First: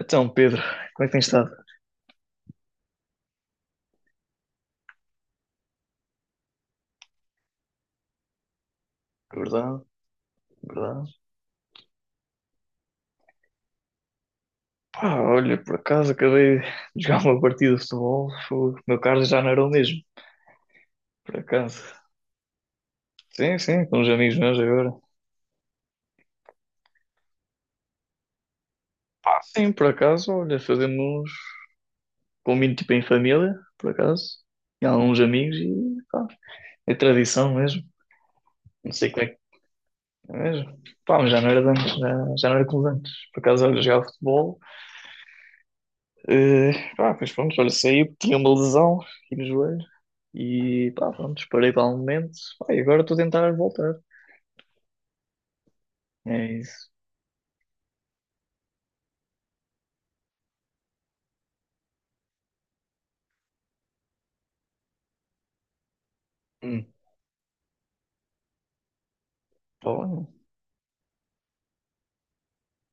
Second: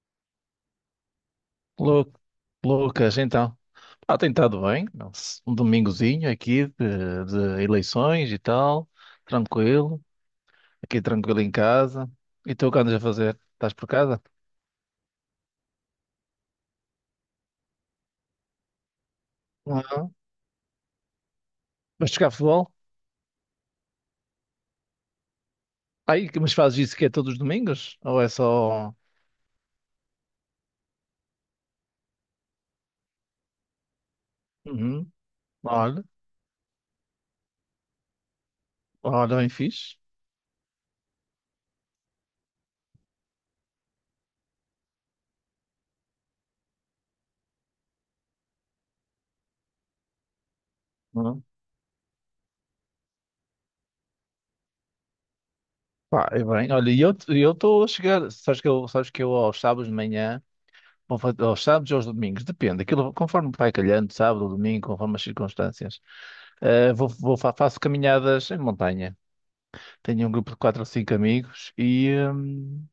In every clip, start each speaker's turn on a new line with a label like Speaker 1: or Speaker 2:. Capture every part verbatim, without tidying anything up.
Speaker 1: Então, Pedro, como é que tens estado?
Speaker 2: Lu- Lucas, então, ah, tem estado bem, um domingozinho aqui de, de eleições e tal,
Speaker 1: Verdade,
Speaker 2: tranquilo, aqui
Speaker 1: verdade.
Speaker 2: tranquilo em casa. E tu o que andas a fazer? Estás por casa?
Speaker 1: Pá, olha, por acaso acabei de jogar uma partida de futebol, fogo, meu carro já não era o mesmo,
Speaker 2: Ah,
Speaker 1: por acaso.
Speaker 2: vais jogar futebol?
Speaker 1: Sim, sim, com uns amigos meus agora.
Speaker 2: Aí, mas fazes isso que é todos os domingos? Ou é só.
Speaker 1: Ah, sim, por acaso, olha, fazemos combino tipo em família, por acaso, e
Speaker 2: Uhum.
Speaker 1: alguns amigos e
Speaker 2: Olha,
Speaker 1: pá, é tradição mesmo. Não sei como é que
Speaker 2: olha, bem fixe.
Speaker 1: é mesmo. Pá, mas já não era de antes, já, já não era como de antes. Por acaso, olha, jogava futebol. Eh, pá, pois pronto, olha, saí porque tinha uma lesão aqui no joelho e pá, pronto,
Speaker 2: Uhum.
Speaker 1: parei para um momento. Pá, e agora estou a tentar voltar.
Speaker 2: Pá, é
Speaker 1: É
Speaker 2: bem,
Speaker 1: isso.
Speaker 2: olha, e eu eu estou a chegar, sabes que eu, sabes que eu aos sábados de manhã, ou fa- aos sábados ou aos domingos, depende, aquilo conforme vai calhando, sábado ou domingo, conforme as circunstâncias.
Speaker 1: Hum,
Speaker 2: Uh, vou, vou, fa- faço caminhadas em montanha.
Speaker 1: tá bom,
Speaker 2: Tenho um grupo de quatro ou cinco amigos e hum,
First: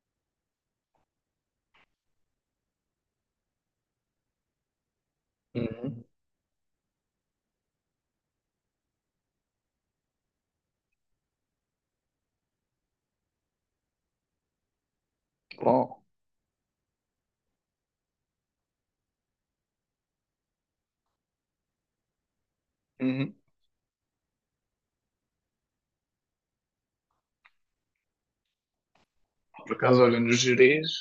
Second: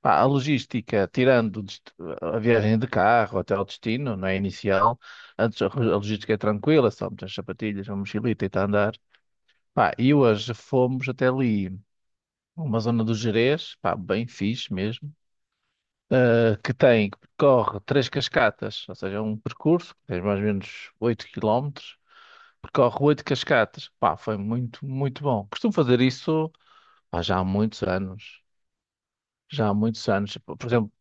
Speaker 2: pá, a logística, tirando o dest- a viagem de carro até ao destino, não é inicial, antes a ro- a
Speaker 1: uhum,
Speaker 2: logística é tranquila, só meter as sapatilhas, uma mochilita e está a andar. Pá, e hoje fomos até ali, uma zona do Gerês, pá, bem fixe mesmo,
Speaker 1: bom,
Speaker 2: uh, que tem, que percorre três cascatas, ou seja, é um percurso que tem mais ou menos oito quilómetros. Percorre oito
Speaker 1: uhum.
Speaker 2: cascatas. Pá, foi muito, muito bom. Costumo fazer isso, pá, já há muitos anos. Já há
Speaker 1: Por acaso,
Speaker 2: muitos
Speaker 1: olha, no
Speaker 2: anos. Por
Speaker 1: Gerês,
Speaker 2: exemplo,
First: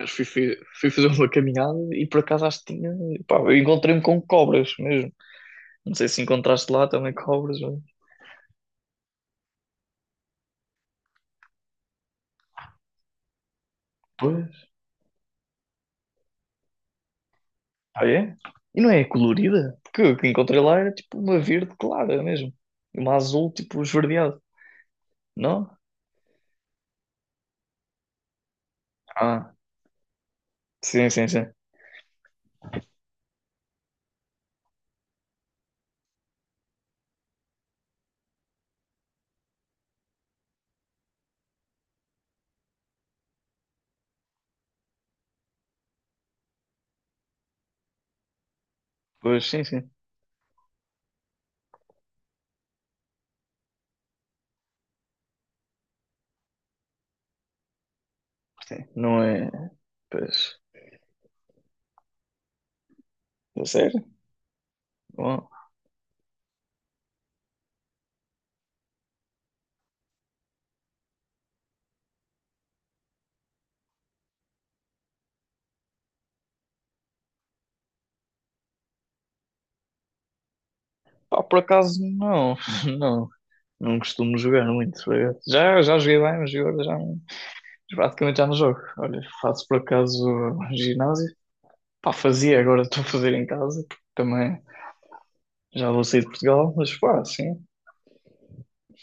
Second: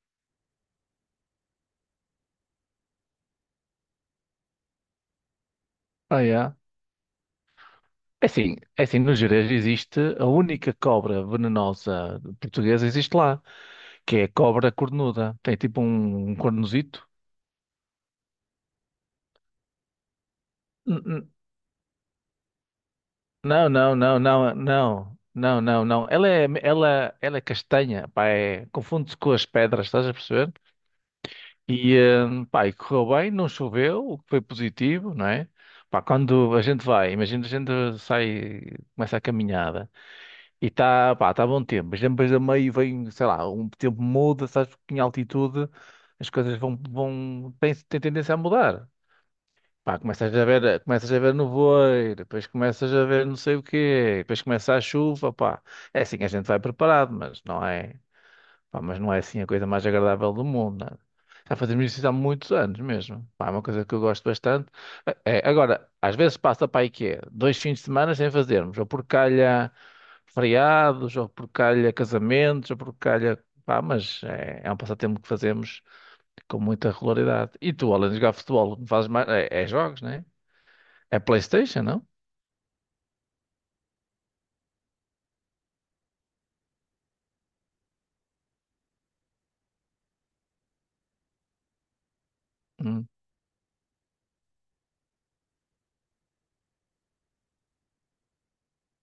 Speaker 1: acho que fui, fui- fui fazer uma caminhada e por acaso acho que tinha. Pá, eu encontrei-me com cobras mesmo. Não sei se
Speaker 2: ah, é.
Speaker 1: encontraste lá também cobras, mas-
Speaker 2: É assim, é assim, no Gerês existe a única cobra venenosa portuguesa existe lá, que é a
Speaker 1: Pois.
Speaker 2: cobra cornuda. Tem tipo um, um cornozito.
Speaker 1: Ah, é? E não é colorida? Porque o que encontrei lá era
Speaker 2: N-
Speaker 1: tipo
Speaker 2: n-
Speaker 1: uma verde clara mesmo. E uma azul
Speaker 2: Não,
Speaker 1: tipo
Speaker 2: não, não,
Speaker 1: esverdeado.
Speaker 2: não, não, não,
Speaker 1: Não?
Speaker 2: não, não. Ela é, ela, ela é castanha, pá, é, confunde-se com as
Speaker 1: Ah,
Speaker 2: pedras, estás a perceber?
Speaker 1: sim, sim, sim.
Speaker 2: E, eh, pá, e correu bem, não choveu, o que foi positivo, não é? Pá, quando a gente vai, imagina a gente sai, começa a caminhada e está, pá, está bom tempo, mas depois a meio vem, sei lá, um tempo muda, sabes, porque em altitude as coisas vão, vão, têm, têm tendência a mudar.
Speaker 1: Pois sim, sim.
Speaker 2: Pá, começas a ver, começas a ver nevoeiro, depois começas a ver não sei o quê, depois começa a chuva, pá. É assim, a gente vai preparado, mas não é. Pá,
Speaker 1: Sim.
Speaker 2: mas não é
Speaker 1: Não
Speaker 2: assim a
Speaker 1: é.
Speaker 2: coisa mais agradável do
Speaker 1: Pois.
Speaker 2: mundo, nada. Já fazemos isso há muitos anos mesmo. Pá, é uma
Speaker 1: É
Speaker 2: coisa que eu
Speaker 1: sério?
Speaker 2: gosto bastante. É, é,
Speaker 1: Bom.
Speaker 2: agora, às vezes passa para aí que é dois fins de semana sem fazermos, ou por calha feriados, ou por calha casamentos, ou por calha. Pá, mas é, é um passatempo que fazemos com muita regularidade. E tu, além de jogar futebol, fazes mais. É, é jogos, né? É É
Speaker 1: Pá, por
Speaker 2: PlayStation,
Speaker 1: acaso
Speaker 2: não?
Speaker 1: não. Não. Não costumo jogar muito, por acaso. Já, já joguei bem, mas agora já não, praticamente já não jogo. Olha, faço por acaso ginásio. Pá, fazia, agora estou a
Speaker 2: Hum.
Speaker 1: fazer em casa, porque também já vou sair de Portugal, mas pá, sim.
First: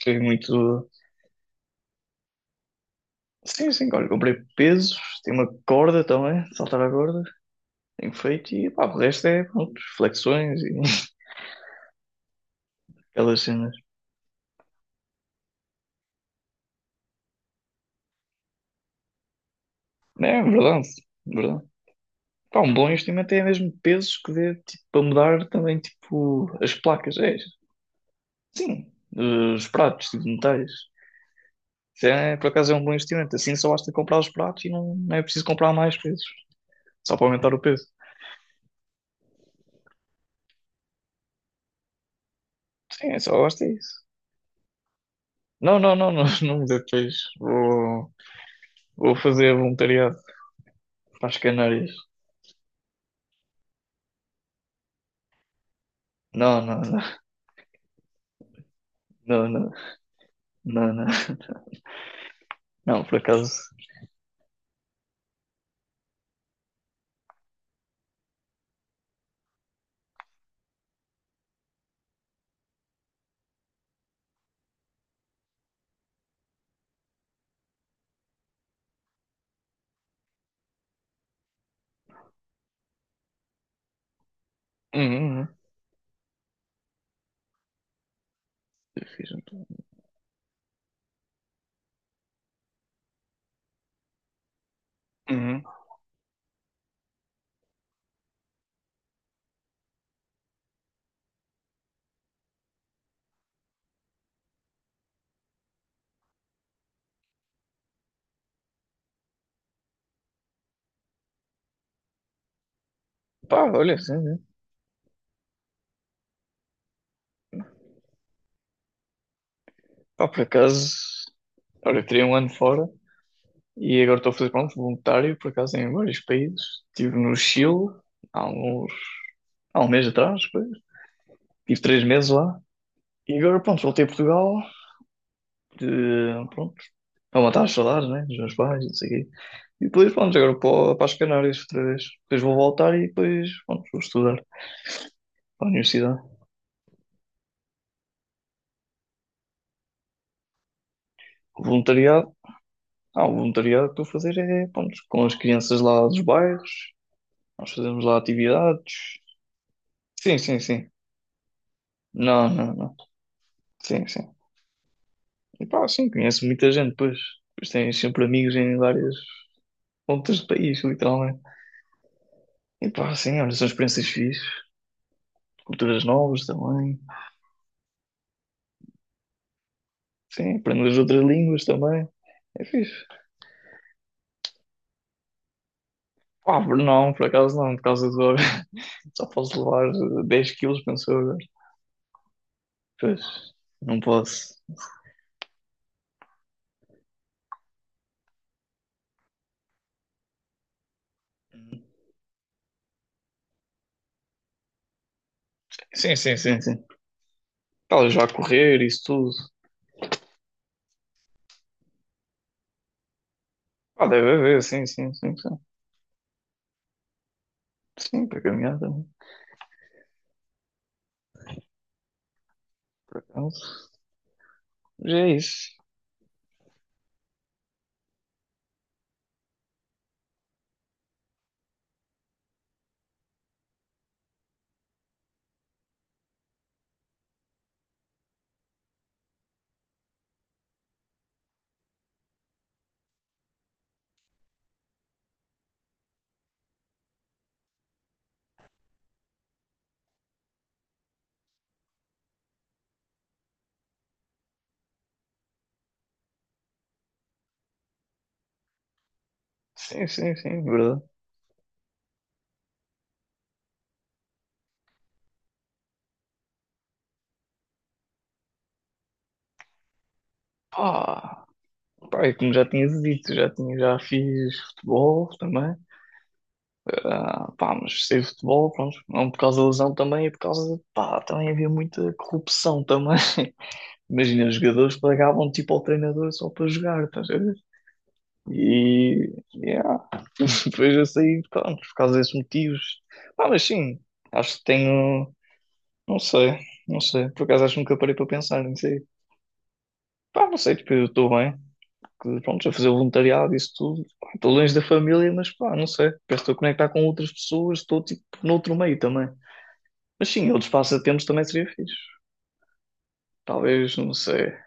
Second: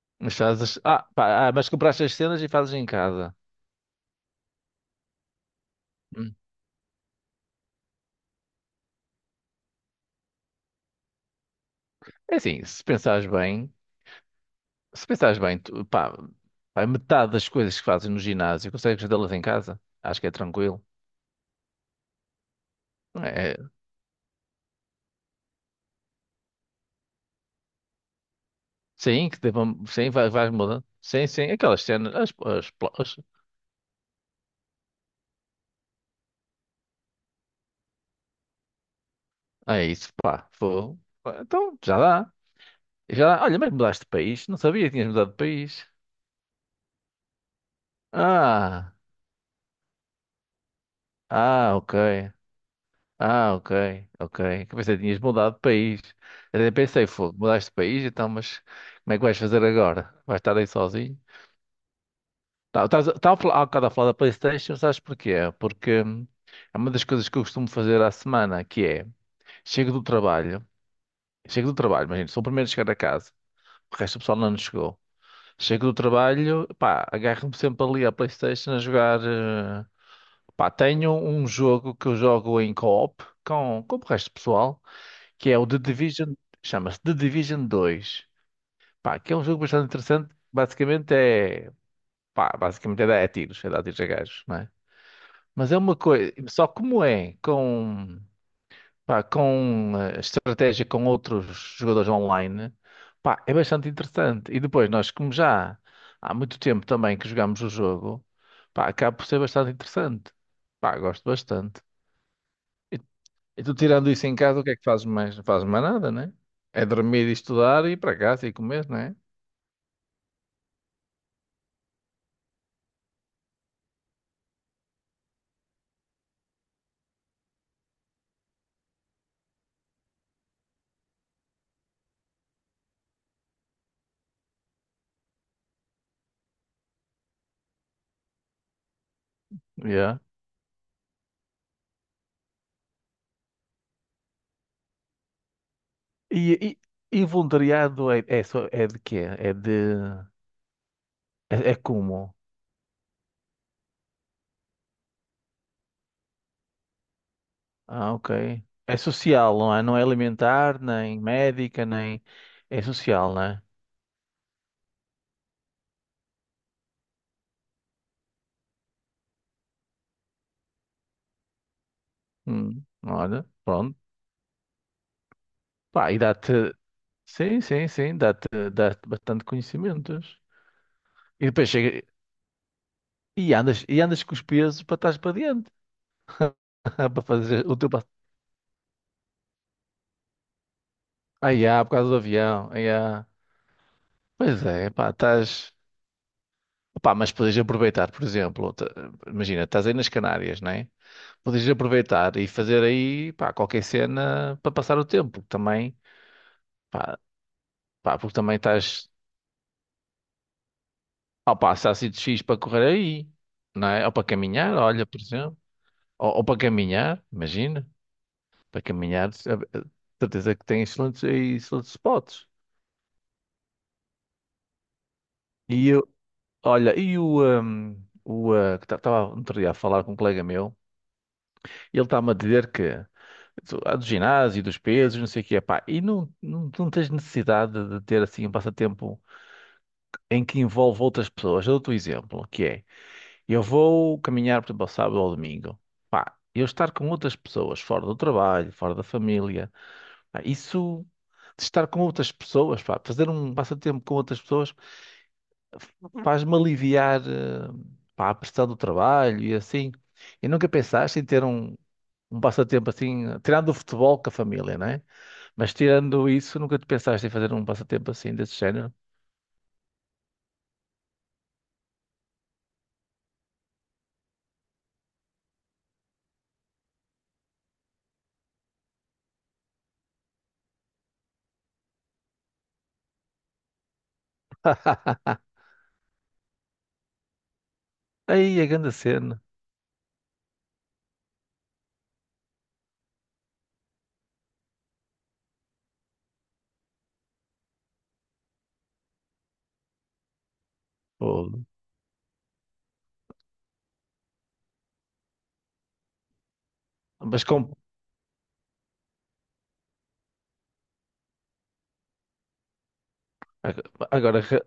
Speaker 1: Foi
Speaker 2: Mas fazes.
Speaker 1: muito.
Speaker 2: Ah, pá, ah, mas compraste as cenas e fazes em casa.
Speaker 1: Sim, sim, olha, comprei pesos, tem uma corda
Speaker 2: Hum.
Speaker 1: também, saltar a corda, tenho feito e pá, o resto é pronto, flexões e
Speaker 2: É assim, se pensares
Speaker 1: aquelas
Speaker 2: bem.
Speaker 1: cenas.
Speaker 2: Se pensares bem, tu- pá, pá, metade das coisas que fazes no ginásio consegues fazê-las em casa. Acho que é
Speaker 1: É
Speaker 2: tranquilo.
Speaker 1: verdade, verdade. Pá, um bom investimento é
Speaker 2: É, é,
Speaker 1: mesmo pesos que dê tipo, para mudar também tipo, as placas. É, sim,
Speaker 2: sim, que
Speaker 1: eh, os
Speaker 2: devam,
Speaker 1: pratos
Speaker 2: sim,
Speaker 1: tipo,
Speaker 2: vai-
Speaker 1: de
Speaker 2: vais
Speaker 1: metais.
Speaker 2: mudando. Sim, sim, aquelas
Speaker 1: Isso
Speaker 2: cenas, as,
Speaker 1: é, por
Speaker 2: as,
Speaker 1: acaso é um bom
Speaker 2: pla- as-
Speaker 1: investimento. Assim só basta comprar os pratos e não, não é preciso comprar mais pesos. Só para aumentar o peso.
Speaker 2: é isso, pá, fogo. Então, já dá.
Speaker 1: Sim, é
Speaker 2: Já
Speaker 1: só
Speaker 2: dá. Olha,
Speaker 1: basta
Speaker 2: mas
Speaker 1: isso.
Speaker 2: mudaste de país? Não sabia que tinhas mudado de
Speaker 1: Não,
Speaker 2: país.
Speaker 1: não, não, não, não me dê peixe. Vou,
Speaker 2: Ah,
Speaker 1: vou fazer voluntariado para as
Speaker 2: ah,
Speaker 1: Canárias.
Speaker 2: ok. Ah, ok, ok. Que pensei que tinhas mudado de país. Eu
Speaker 1: Não,
Speaker 2: até
Speaker 1: não, não,
Speaker 2: pensei, fogo, mudaste de país, então, mas como é que vais
Speaker 1: não,
Speaker 2: fazer
Speaker 1: não,
Speaker 2: agora? Vais estar aí
Speaker 1: não, não,
Speaker 2: sozinho? Tá,
Speaker 1: não,
Speaker 2: estás a-
Speaker 1: por
Speaker 2: estava a
Speaker 1: acaso.
Speaker 2: falar, há bocado a falar da PlayStation, sabes porquê? Porque hum, é uma das coisas que eu costumo fazer à semana, que é, chego do trabalho, chego do trabalho, imagina, sou o primeiro a chegar a casa, o resto do pessoal não chegou. Chego do trabalho, pá, agarro-me sempre ali à PlayStation a jogar, eh, pá, tenho um jogo que eu jogo em co-op com, com o resto do pessoal,
Speaker 1: Uhum, uhum.
Speaker 2: que é o The Division, chama-se The Division dois,
Speaker 1: Eu
Speaker 2: pá,
Speaker 1: fiz
Speaker 2: que é
Speaker 1: um
Speaker 2: um jogo
Speaker 1: plano.
Speaker 2: bastante interessante, basicamente é, pá, basicamente é dar é tiros, é dar tiros a gajos.
Speaker 1: Uhum.
Speaker 2: Mas é uma coisa, só como é com, pá, com eh, estratégia com outros jogadores online, pá, é bastante interessante. E depois nós, como já há muito tempo também que jogamos o jogo, pá, acaba por ser bastante interessante. Pá, gosto bastante. E, e
Speaker 1: Pá,
Speaker 2: tu
Speaker 1: olha,
Speaker 2: tirando
Speaker 1: sim,
Speaker 2: isso em
Speaker 1: sim.
Speaker 2: casa, o que é que fazes mais? Não fazes mais nada, né? É dormir e estudar e ir para casa e comer, né?
Speaker 1: Pá, por acaso. Olha, eu teria um ano fora. E agora estou a fazer, pronto, voluntário, por acaso, em vários países. Estive no Chile há uns, há um mês atrás, pois. Tive três meses lá. E agora, pronto, voltei a Portugal, de, pronto, para matar as saudades, né, dos meus pais, e não sei o quê. E depois,
Speaker 2: Yeah.
Speaker 1: pronto, agora para, para as Canárias outra vez. Depois vou voltar e depois, pronto, vou estudar para a universidade.
Speaker 2: E, e, e voluntariado é, é, só- é de quê? É de... É,
Speaker 1: O
Speaker 2: é
Speaker 1: voluntariado,
Speaker 2: como?
Speaker 1: ah, o voluntariado que estou a fazer é, pronto, com as crianças lá dos bairros, nós fazemos
Speaker 2: Ah,
Speaker 1: lá
Speaker 2: ok.
Speaker 1: atividades.
Speaker 2: É social, não é? Não é
Speaker 1: Sim, sim,
Speaker 2: alimentar,
Speaker 1: sim.
Speaker 2: nem médica, nem.
Speaker 1: Não, não,
Speaker 2: É
Speaker 1: não.
Speaker 2: social, não é?
Speaker 1: Sim, sim. E pá, sim, conheço muita gente, pois. Pois tens sempre amigos em várias pontas do país, literalmente.
Speaker 2: Hum,
Speaker 1: E pá, sim,
Speaker 2: olha,
Speaker 1: olha, são
Speaker 2: pronto.
Speaker 1: experiências fixes. Culturas
Speaker 2: Pá, e
Speaker 1: novas
Speaker 2: dá-te.
Speaker 1: também.
Speaker 2: Sim, sim, sim, dá-te dá-te bastante conhecimentos.
Speaker 1: Sim, aprendo as outras
Speaker 2: E
Speaker 1: línguas
Speaker 2: depois chega.
Speaker 1: também. É fixe.
Speaker 2: E andas, e andas com os pesos para trás para diante.
Speaker 1: Pá, por- não,
Speaker 2: Para
Speaker 1: por acaso
Speaker 2: fazer
Speaker 1: não,
Speaker 2: o
Speaker 1: por
Speaker 2: teu. pa-
Speaker 1: causa do óbvio. Só posso levar eh, dez quilos, penso eu agora.
Speaker 2: Ai, ah, por causa do avião. Ai, ah.
Speaker 1: Pois, não posso.
Speaker 2: Pois é, pá, estás. Pá, mas podes aproveitar, por exemplo, t- imagina, estás aí nas Canárias, não é? Podes aproveitar e fazer aí, pá, qualquer cena para passar o tempo. Também.
Speaker 1: Sim, sim, sim, sim.
Speaker 2: Pá,
Speaker 1: Talvez
Speaker 2: pá,
Speaker 1: vá
Speaker 2: porque também
Speaker 1: correr, isso
Speaker 2: estás.
Speaker 1: tudo.
Speaker 2: Ó pá, se há sítios fixes para correr aí, não é?
Speaker 1: Ah,
Speaker 2: Ou para
Speaker 1: deve haver,
Speaker 2: caminhar,
Speaker 1: sim,
Speaker 2: olha,
Speaker 1: sim,
Speaker 2: por
Speaker 1: sim,
Speaker 2: exemplo.
Speaker 1: sim.
Speaker 2: Ou, ou para caminhar, imagina.
Speaker 1: Sim, para caminhar
Speaker 2: Para
Speaker 1: também,
Speaker 2: caminhar, se- eh, eh, certeza que tem excelentes, aí excelentes spots.
Speaker 1: por acaso. Mas é
Speaker 2: E
Speaker 1: isso.
Speaker 2: eu, olha, e o. hum, o eh, que estava outro dia a falar com um colega meu, ele está-me a dizer que. do- há do ginásio, dos pesos, não sei o que é pá, e não, não, não tens necessidade de ter assim um passatempo em que envolve outras pessoas. Eu dou-te um exemplo, que é. Eu vou caminhar, por exemplo, ao sábado ou ao domingo. Pá, eu estar com outras pessoas, fora do trabalho, fora da família, pá, isso de estar com outras pessoas, pá, fazer um passatempo com outras pessoas faz-me aliviar, eh, pá, a pressão do trabalho e assim.
Speaker 1: Sim, sim,
Speaker 2: E
Speaker 1: sim,
Speaker 2: nunca
Speaker 1: verdade.
Speaker 2: pensaste em ter um, um passatempo assim, tirando o futebol com a família, não é? Mas tirando isso, nunca te pensaste em fazer um passatempo assim desse género?
Speaker 1: Pá. Pá, e como já tinha dito, já tinha, já fiz futebol também. Ah, pá, mas sei futebol, pronto, não por causa da lesão também, é por causa de, pá, também havia muita corrupção também. Imagina, os jogadores pagavam tipo ao treinador só para jogar, estás a ver?
Speaker 2: Aí, a grande
Speaker 1: E,
Speaker 2: cena.
Speaker 1: yeah. Depois eu saí, pronto, por causa desses motivos. Ah, mas sim, acho que tenho, não sei, não sei, por acaso acho que nunca parei para pensar, não sei. Pá, não sei, tipo, eu estou bem,
Speaker 2: Fogo.
Speaker 1: que, pronto, a fazer voluntariado, isso tudo. Pá, estou longe da família, mas pá, não sei. Parece que estou a conectar com outras
Speaker 2: Mas com...
Speaker 1: pessoas, estou tipo noutro meio também. Mas sim, outros passatempos também seria fixe. Talvez, não
Speaker 2: Agora
Speaker 1: sei.
Speaker 2: re-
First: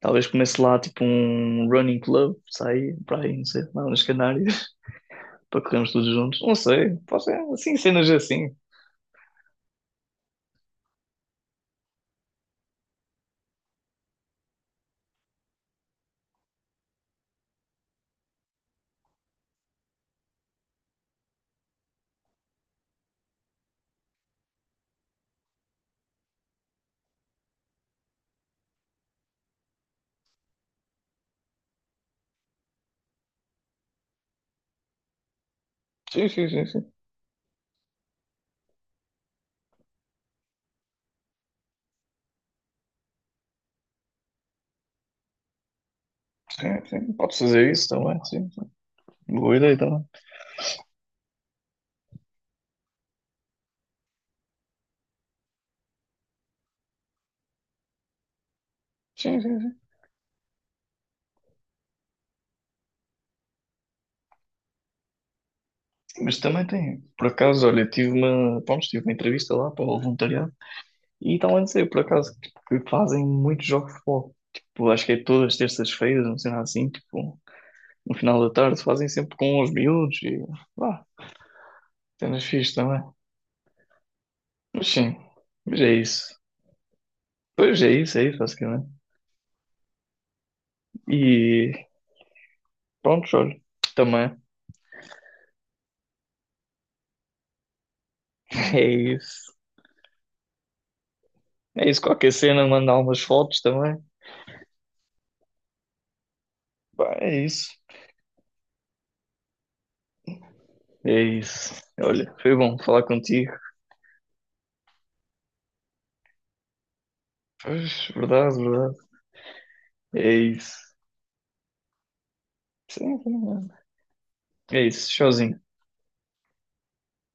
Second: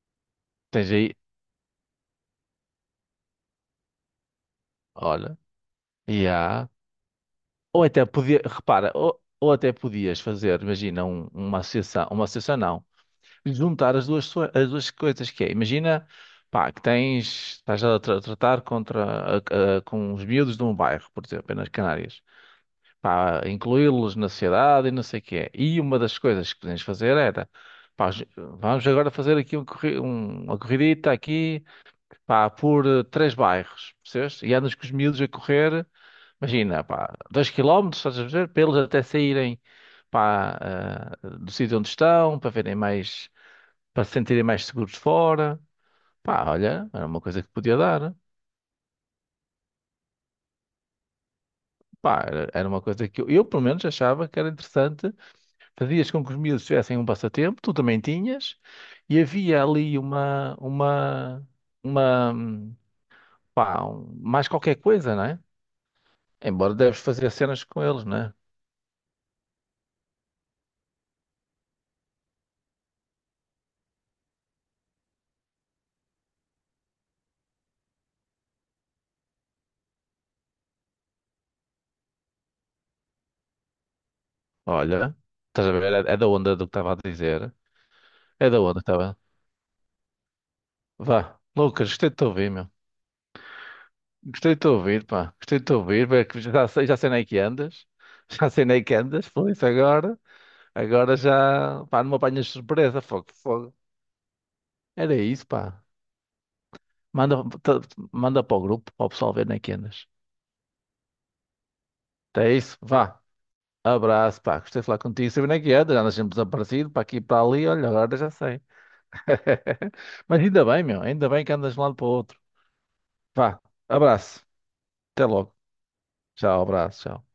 Speaker 1: Talvez comece lá
Speaker 2: tens
Speaker 1: tipo
Speaker 2: aí.
Speaker 1: um running club, sair para aí, não sei, lá nas Canárias,
Speaker 2: Olha.
Speaker 1: para corrermos todos juntos. Não
Speaker 2: Yeah.
Speaker 1: sei, pode ser assim,
Speaker 2: Ou até
Speaker 1: cenas
Speaker 2: podia,
Speaker 1: assim.
Speaker 2: repara, ou, ou até podias fazer, imagina, um- uma associação, uma associação não, juntar as duas, so- as duas coisas que é, imagina, pá, que tens, estás a tra- tratar contra, a- a- com os miúdos de um bairro, por exemplo, nas Canárias, pá, incluí-los na sociedade e não sei o que é. E uma das coisas que podemos fazer era, pá, ju- vamos agora fazer aqui um corri- um- uma corridita aqui, pá, por eh, três bairros, percebes? E andas com os miúdos a correr.
Speaker 1: Sim, sim, sim,
Speaker 2: Imagina,
Speaker 1: sim.
Speaker 2: pá, dois quilómetros, estás a ver? Para eles até saírem, pá, ah, do sítio onde estão, para verem mais, para se sentirem mais seguros fora. Pá,
Speaker 1: Sim,
Speaker 2: olha, era
Speaker 1: sim.
Speaker 2: uma
Speaker 1: Podes
Speaker 2: coisa que
Speaker 1: fazer
Speaker 2: podia
Speaker 1: isso
Speaker 2: dar.
Speaker 1: também, sim, sim. Boa ideia também.
Speaker 2: Pá, era, era uma coisa que eu, eu, pelo menos, achava que era interessante. Fazias com que os miúdos tivessem um passatempo, tu também tinhas, e
Speaker 1: Sim, sim,
Speaker 2: havia
Speaker 1: sim.
Speaker 2: ali uma, uma, uma, hum, pá, um- mais qualquer coisa, não é?
Speaker 1: Mas também
Speaker 2: Embora deves
Speaker 1: tem, por
Speaker 2: fazer cenas
Speaker 1: acaso,
Speaker 2: com
Speaker 1: olha,
Speaker 2: eles,
Speaker 1: tive
Speaker 2: não é?
Speaker 1: uma, pronto, tive uma entrevista lá para o voluntariado e estão a dizer, por acaso, tipo, que fazem muitos jogos de futebol. Tipo, acho que é todas as terças-feiras, não sei lá assim, tipo, no final da tarde fazem sempre com os miúdos e lá, cenas fixe também. Mas sim,
Speaker 2: Olha, estás a
Speaker 1: mas
Speaker 2: ver?
Speaker 1: é
Speaker 2: É é da
Speaker 1: isso.
Speaker 2: onda do que estava a dizer.
Speaker 1: Pois é isso, é isso,
Speaker 2: É da onda,
Speaker 1: basicamente.
Speaker 2: tá bem? Vá.
Speaker 1: E
Speaker 2: Lucas, gostei de te ouvir, meu.
Speaker 1: pronto, olha, também
Speaker 2: Gostei de te ouvir, pá. Gostei de te ouvir. Bem, que já sei, já sei nem que andas. Já sei nem que
Speaker 1: é
Speaker 2: andas. Foi
Speaker 1: isso.
Speaker 2: isso agora. Agora já.
Speaker 1: É isso,
Speaker 2: Pá, não me
Speaker 1: qualquer
Speaker 2: apanhas de
Speaker 1: cena, mandar
Speaker 2: surpresa.
Speaker 1: umas
Speaker 2: Fogo,
Speaker 1: fotos
Speaker 2: fogo.
Speaker 1: também.
Speaker 2: Era isso, pá.
Speaker 1: Pá,
Speaker 2: Manda,
Speaker 1: é isso.
Speaker 2: tá- manda para o grupo, para o pessoal ver nem que andas.
Speaker 1: É isso. Olha,
Speaker 2: Então é
Speaker 1: foi
Speaker 2: isso,
Speaker 1: bom falar
Speaker 2: vá.
Speaker 1: contigo.
Speaker 2: Abraço, pá. Gostei de falar contigo. Sabia nem que andas. Andas sempre desaparecido, para aqui e para ali. Olha,
Speaker 1: Pois,
Speaker 2: agora já
Speaker 1: verdade,
Speaker 2: sei.
Speaker 1: verdade. É
Speaker 2: Mas ainda
Speaker 1: isso.
Speaker 2: bem, meu. Ainda bem que andas de um lado para o outro.
Speaker 1: Sim,
Speaker 2: Vá.
Speaker 1: sim,
Speaker 2: Abraço.
Speaker 1: é É isso.
Speaker 2: Até logo.
Speaker 1: Showzinho.
Speaker 2: Tchau, abraço. Tchau.